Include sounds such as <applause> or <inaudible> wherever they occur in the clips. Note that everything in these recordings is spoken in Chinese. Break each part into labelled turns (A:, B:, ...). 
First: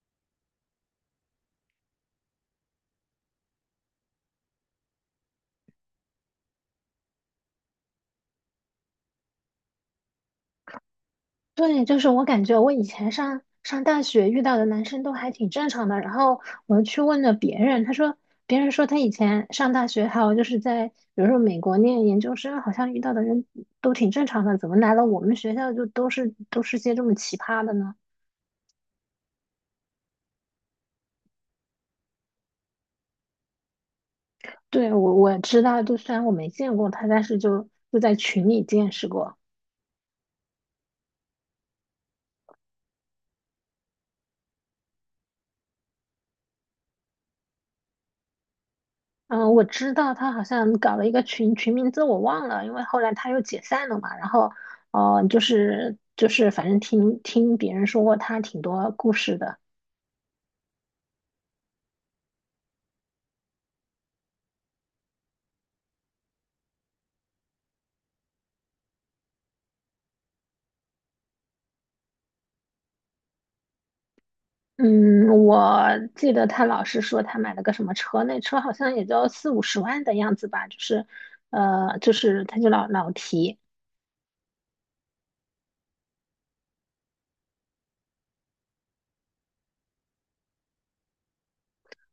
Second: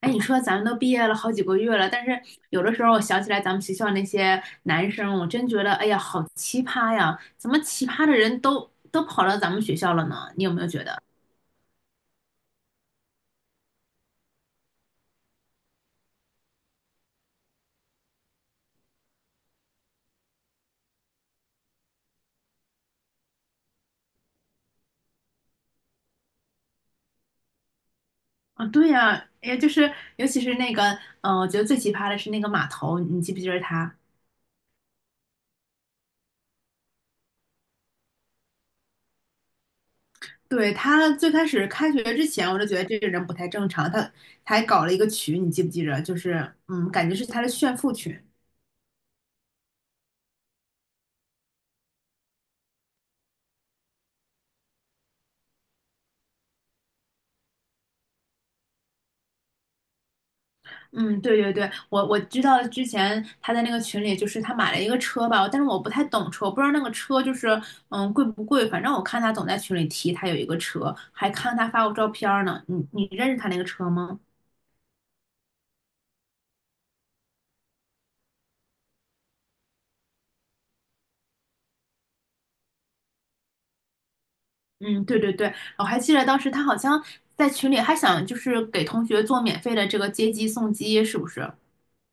A: 哎，你说咱们都毕业了好几个月了，但是有的时候我想起来咱们学校那些男生，我真觉得，哎呀，好奇葩呀！怎么奇葩的人都跑到咱们学校了呢？你有没有觉得？
B: 对，就是我感觉我以前上大学遇到的男生都还挺正常的，然后我去问了别人，他说别人说他以前上大学，还有就是在比如说美国念研究生，好像遇到的人都挺正常的，怎么来了我们学校就都是些这么奇葩的呢？
A: 啊，对呀，哎呀，就是尤其是那个，我觉得最奇葩的是那个码头，你记不记得他？
B: 对，我知道，就虽然我没见过他，但是就在群里见识过。
A: 对，他最开始开学之前，我就觉得这个人不太正常，他还搞了一个群，你记不记得？就是，感觉是他的炫富群。
B: 嗯，我知道他好像搞了一个群，群名字我忘了，因为后来他又解散了嘛。然后，哦、就是，反正听别人说过他挺多故事的。
A: 嗯，对对对，我知道之前他在那个群里，就是他买了一个车吧，但是我不太懂车，我不知道那个车就是贵不贵，反正我看他总在群里提他有一个车，还看他发过照片儿呢。你认识他那个车吗？
B: 嗯，我记得他老是说他买了个什么车，那车好像也就四五十万的样子吧，就是他就老提。
A: 嗯，对对对，我还记得当时他好像在群里还想就是给同学做免费的这个接机送机，是不是？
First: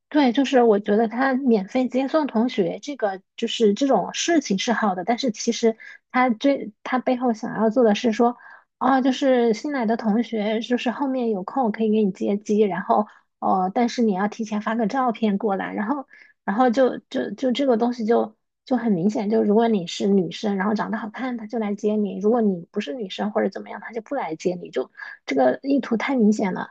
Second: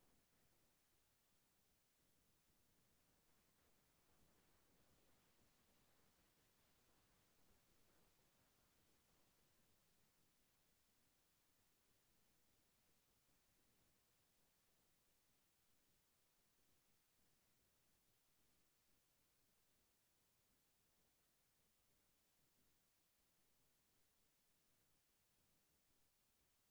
B: 对，就是我觉得他免费接送同学这个就是这种事情是好的，但是其实他背后想要做的是说，啊，就是新来的同学，就是后面有空可以给你接机，然后但是你要提前发个照片过来，然后然后就就就这个东西就很明显，就如果你是女生，然后长得好看，他就来接你；如果你不是女生或者怎么样，他就不来接你，就这个意图太明显了。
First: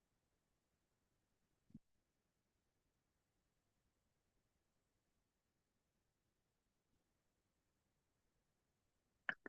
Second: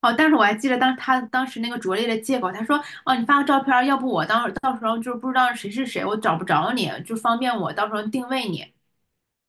A: 哦，但是我还记得当他当时那个拙劣的借口，他说：“哦，你发个照片儿，要不我当到时候就不知道谁是谁，我找不着你，就方便我到时候定位你。<laughs>”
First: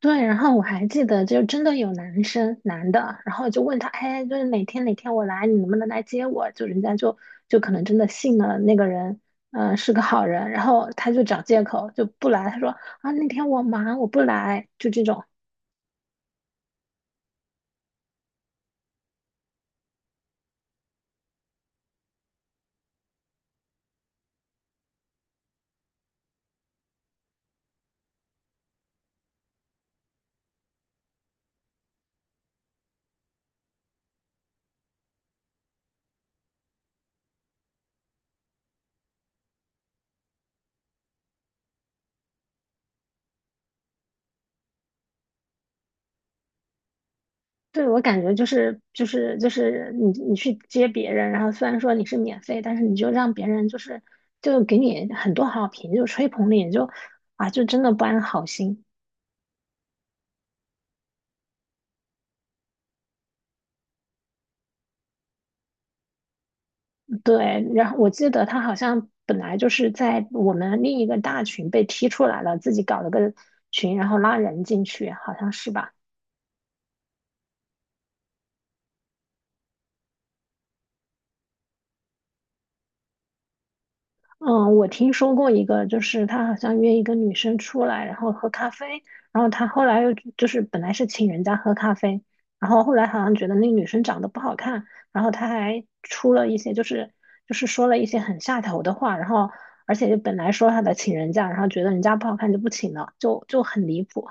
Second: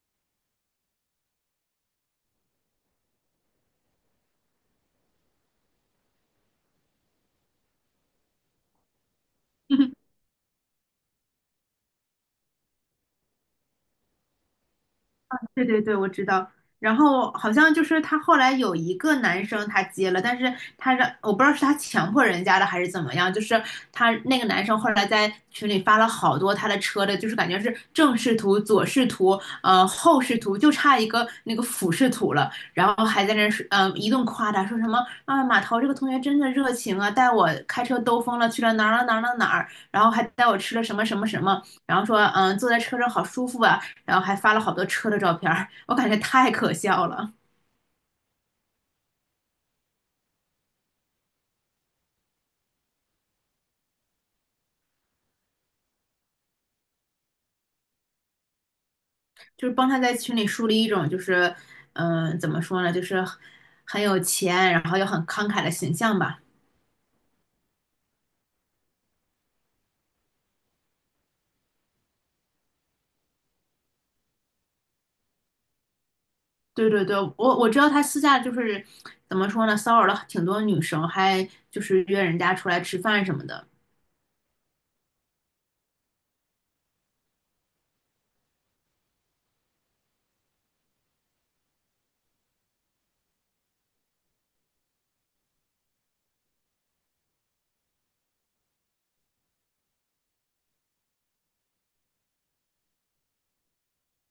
B: 对，然后我还记得，就真的有男的，然后就问他，哎，就是哪天哪天我来，你能不能来接我？就人家就可能真的信了那个人，是个好人，然后他就找借口就不来，他说啊那天我忙我不来，就这种。
A: 对对对，我知道。然后好像就是他后来有一个男生他接了，但是他让我不知道是他强迫人家的还是怎么样，就是他那个男生后来在群里发了好多他的车的，就是感觉是正视图、左视图、后视图，就差一个那个俯视图了。然后还在那儿说一顿夸他，说什么啊马涛这个同学真的热情啊，带我开车兜风了，去了哪儿哪儿哪儿哪儿哪儿，然后还带我吃了什么什么什么，然后说坐在车上好舒服啊，然后还发了好多车的照片儿，我感觉太可笑了。
B: 对，我感觉就是你去接别人，然后虽然说你是免费，但是你就让别人就给你很多好评，就吹捧你，就真的不安好心。
A: 就是帮他在群里树立一种就是，怎么说呢，就是很有钱，然后又很慷慨的形象吧。
B: 对，然后我记得他好像本来就是在我们另一个大群被踢出来了，自己搞了个群，然后拉人进去，好像是吧？
A: 对对对，我知道他私下就是怎么说呢，骚扰了挺多女生，还就是约人家出来吃饭什么的。
B: 嗯，我听说过一个，就是他好像约一个女生出来，然后喝咖啡，然后他后来又就是本来是请人家喝咖啡，然后后来好像觉得那女生长得不好看，然后他还出了一些就是说了一些很下头的话，然后而且就本来说他的请人家，然后觉得人家不好看就不请了，就很离谱。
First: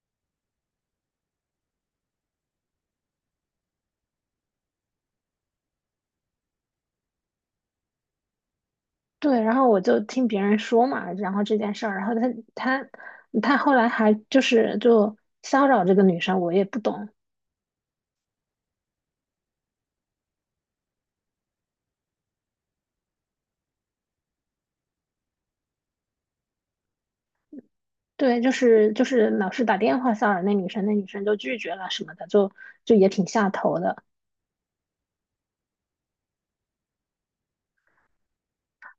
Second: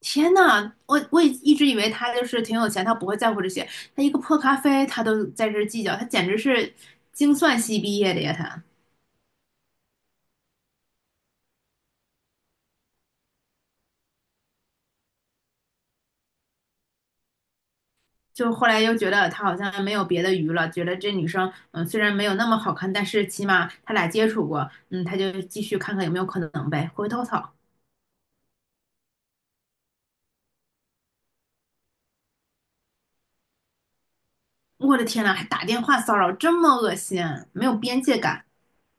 A: 天呐，我也一直以为他就是挺有钱，他不会在乎这些。他一个破咖啡，他都在这儿计较，他简直是精算系毕业的呀！他
B: 对，然后我就听别人说嘛，然后这件事儿，然后他他后来还就骚扰这个女生，我也不懂。
A: 就后来又觉得他好像没有别的鱼了，觉得这女生虽然没有那么好看，但是起码他俩接触过，嗯，他就继续看看有没有可能呗。回头草，
B: 对，老是打电话骚扰那女生，那女生就拒绝了什么的，就也挺下头的。
A: 我的天呐，还打电话骚扰，这么恶心，没有边界感。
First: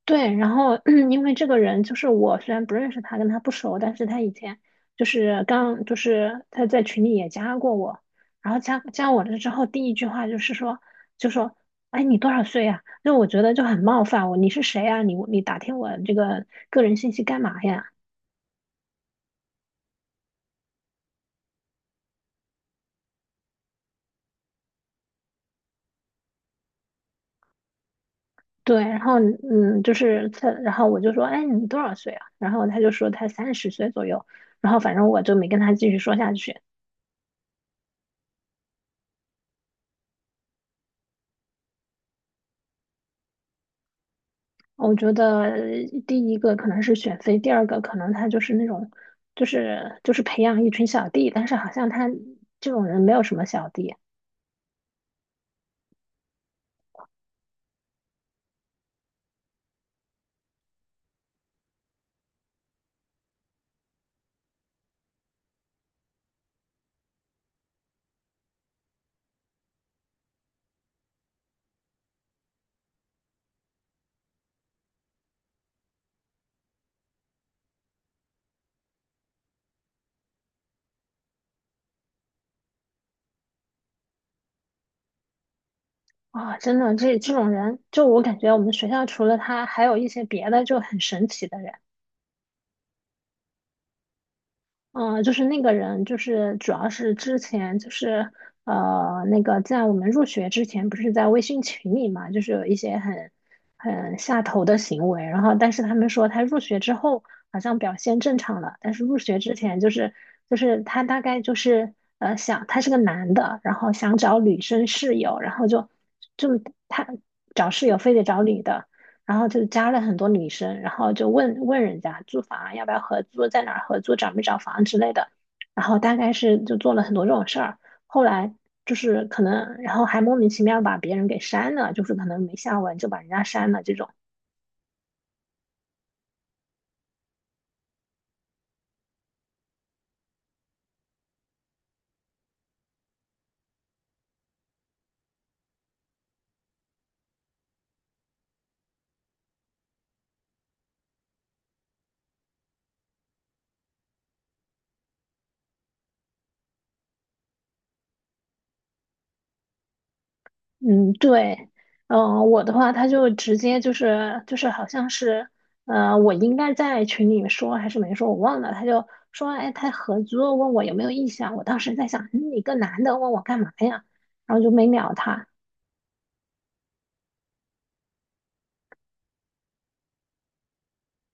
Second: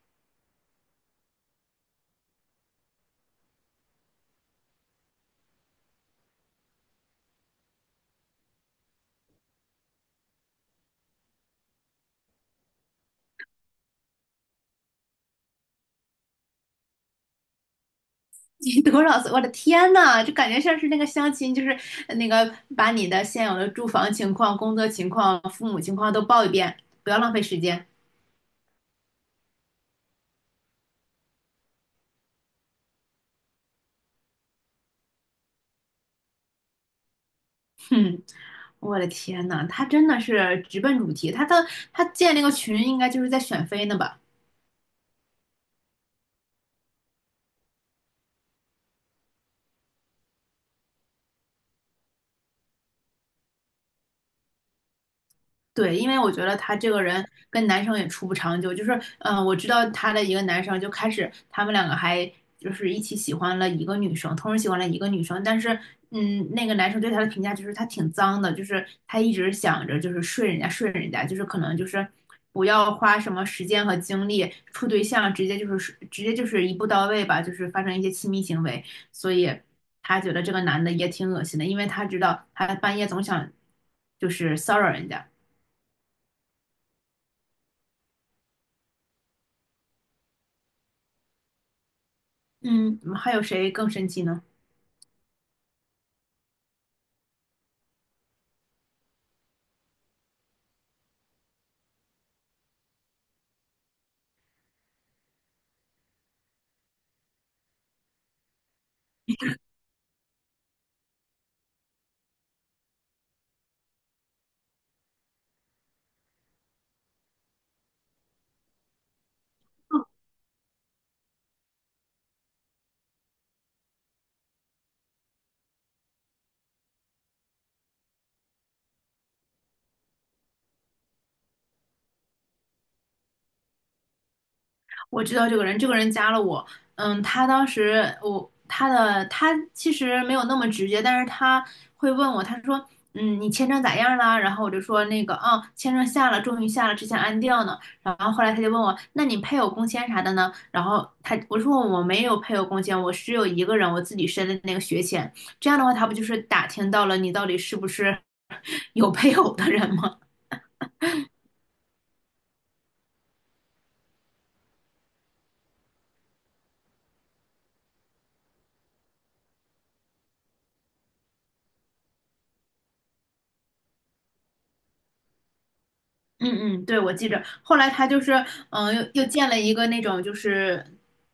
B: 对，然后 <clears throat> 因为这个人就是我，虽然不认识他，跟他不熟，但是他以前就是刚就是他在群里也加过我，然后加我了之后，第一句话就说，哎，你多少岁呀、就我觉得就很冒犯我，你是谁呀、你打听我这个个人信息干嘛呀？
A: 你多少岁？我的天呐，就感觉像是那个相亲，就是那个把你的现有的住房情况、工作情况、父母情况都报一遍，不要浪费时间。
B: 对，然后就是他，然后我就说，哎，你多少岁啊？然后他就说他30岁左右，然后反正我就没跟他继续说下去。
A: 哼，我的天呐，他真的是直奔主题。他建那个群，应该就是在选妃呢吧？
B: 我觉得第一个可能是选妃，第二个可能他就是那种，就是培养一群小弟，但是好像他这种人没有什么小弟
A: 对，因为我觉得他这个人跟男生也处不长久，就是，我知道他的一个男生就开始，他们两个还就是一起喜欢了一个女生，同时喜欢了一个女生，但是，嗯，那个男生对他的评价就是他挺脏的，就是他一直想着就是睡人家睡人家，就是可能就是不要花什么时间和精力处对象，直接就是一步到位吧，就是发生一些亲密行为，所以他觉得这个男的也挺恶心的，因为他知道他半夜总想就是骚扰人家。
B: 啊、真的这种人，就我感觉我们学校除了他，还有一些别的就很神奇的人。
A: 嗯，还有谁更生气呢？
B: 嗯，就是那个人，就是主要是之前那个在我们入学之前，不是在微信群里嘛，就是有一些很下头的行为，然后但是他们说他入学之后好像表现正常了，但是入学之前他大概就是想他是个男的，然后想找女生室友，然后就他找室友非得找女的。然后就加了很多女生，然后就问问人家租房啊要不要合租，在哪儿合租，找没找房之类的，然后大概是就做了很多这种事儿，后来就是可能，然后还莫名其妙把别人给删了，就是可能没下文就把人家删了这种，
A: 我知道这个人，这个人加了我。嗯，他当时我他的他其实没有那么直接，但是他会问我，他说：“嗯，你签证咋样啦？”然后我就说：“那个，啊，签证下了，终于下了，之前安掉呢。”然后后来他就问我：“那你配偶工签啥的呢？”然后我说：“我没有配偶工签，我只有一个人，我自己申的那个学签。这样的话，他不就是打听到了你到底是不是 <laughs> 有配偶的人吗？”
B: 嗯，对，嗯，我的话他就直接就是好像是，我应该在群里面说还是没说，我忘了，他就说，哎，他合租问我有没有意向，我当时在想，嗯你个男的问我干嘛呀，然后就没鸟他。
A: 嗯嗯，对，我记着。后来他就是，嗯、又建了一个那种就是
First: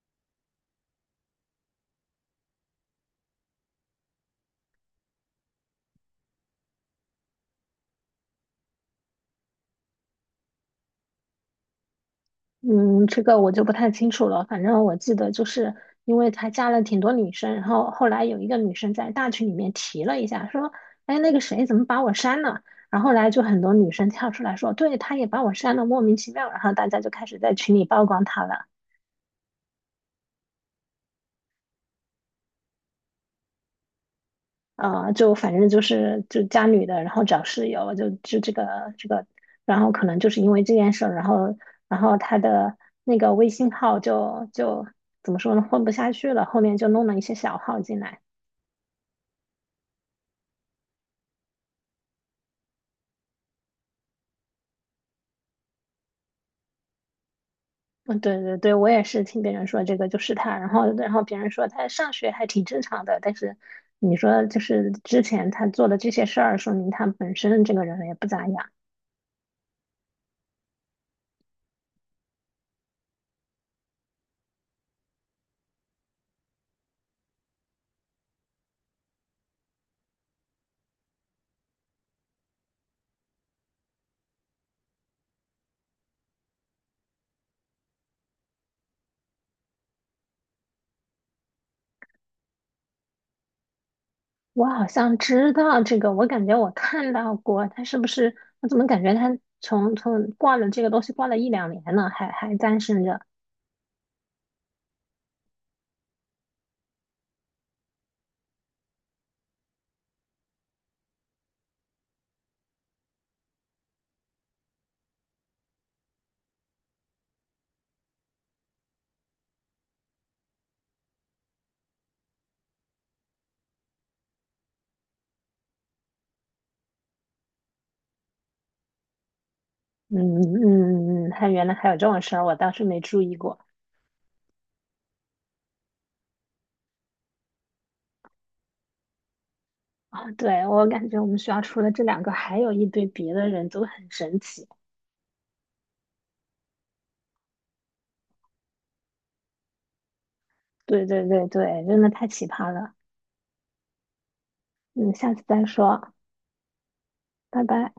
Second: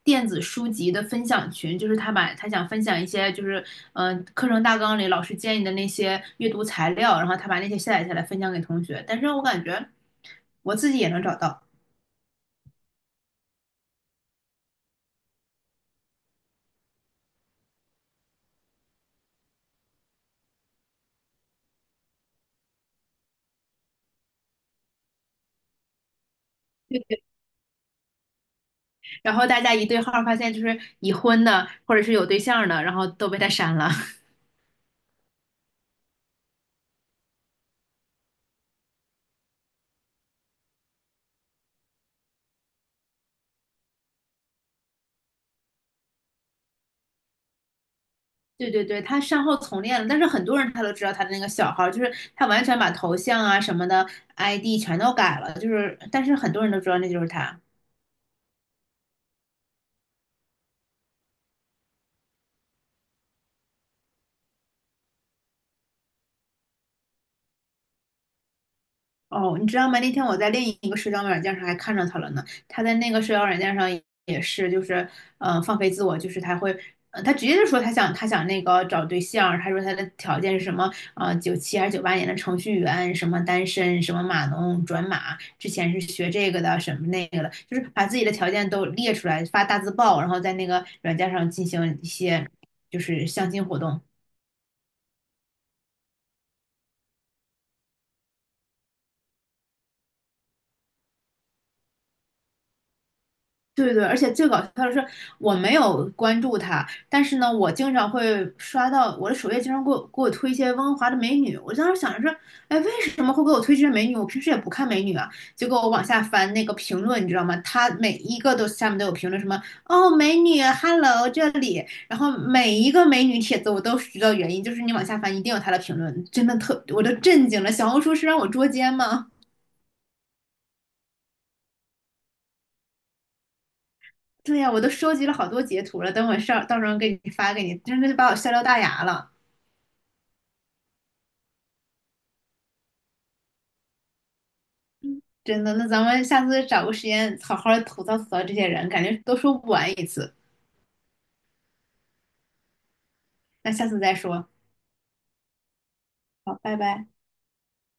A: 电子书籍的分享群，就是他把他想分享一些就是，课程大纲里老师建议的那些阅读材料，然后他把那些下载下来分享给同学。但是我感觉我自己也能找到，
B: 嗯，这个我就不太清楚了。反正我记得，就是因为他加了挺多女生，然后后来有一个女生在大群里面提了一下，说：“哎，那个谁怎么把我删了？”然后后来就很多女生跳出来说：“对，他也把我删了，莫名其妙。”然后大家就开始在群里曝光他了。
A: 然后大家一对号儿发现，就是已婚的或者是有对象儿的，然后都被他删了。
B: 呃，就反正就是就加女的，然后找室友，就这个这个，然后可能就是因为这件事儿，然后他的那个微信号就怎么说呢，混不下去了，后面就弄了一些小号进来。
A: 对对对，他善后从练了，但是很多人他都知道他的那个小号，就是他完全把头像啊什么的 ID 全都改了，就是但是很多人都知道那就是他。
B: 嗯，对对对，我也是听别人说这个就是他，然后别人说他上学还挺正常的，但是你说就是之前他做的这些事儿，说明他本身这个人也不咋样。
A: 哦，你知道吗？那天我在另一个社交软件上还看着他了呢。他在那个社交软件上也是，就是放飞自我，就是他会，呃，他直接就说他想那个找对象，他说他的条件是什么？呃，九七还是九八年的程序员，什么单身，什么码农转码，之前是学这个的，什么那个的，就是把自己的条件都列出来，发大字报，然后在那个软件上进行一些就是相亲活动。
B: 我好像知道这个，我感觉我看到过，他是不是？我怎么感觉他从挂了这个东西挂了一两年了，还单身着？
A: 对对，而且最搞笑的是，我没有关注他，但是呢，我经常会刷到我的首页，经常给我推一些温哥华的美女。我当时想着说，哎，为什么会给我推这些美女？我平时也不看美女啊。结果我往下翻那个评论，你知道吗？他每一个都下面都有评论，什么哦，美女，hello 这里，然后每一个美女帖子我都知道原因，就是你往下翻一定有他的评论，真的特，我都震惊了。小红书是让我捉奸吗？
B: 嗯嗯嗯，他原来还有这种事儿，我倒是没注意过。
A: 对呀，我都收集了好多截图了，等我上到时候给你发给你，真的就把我笑掉大牙了，
B: 啊，对，我感觉我们学校除了这两个，还有一堆别的人都很神奇。
A: 真的。那咱们下次找个时间好好吐槽吐槽这些人，感觉都说不完一次。
B: 对对对对，真的太奇葩了。
A: 那下次再说，
B: 嗯，下次再说，
A: 好，拜拜。
B: 拜拜。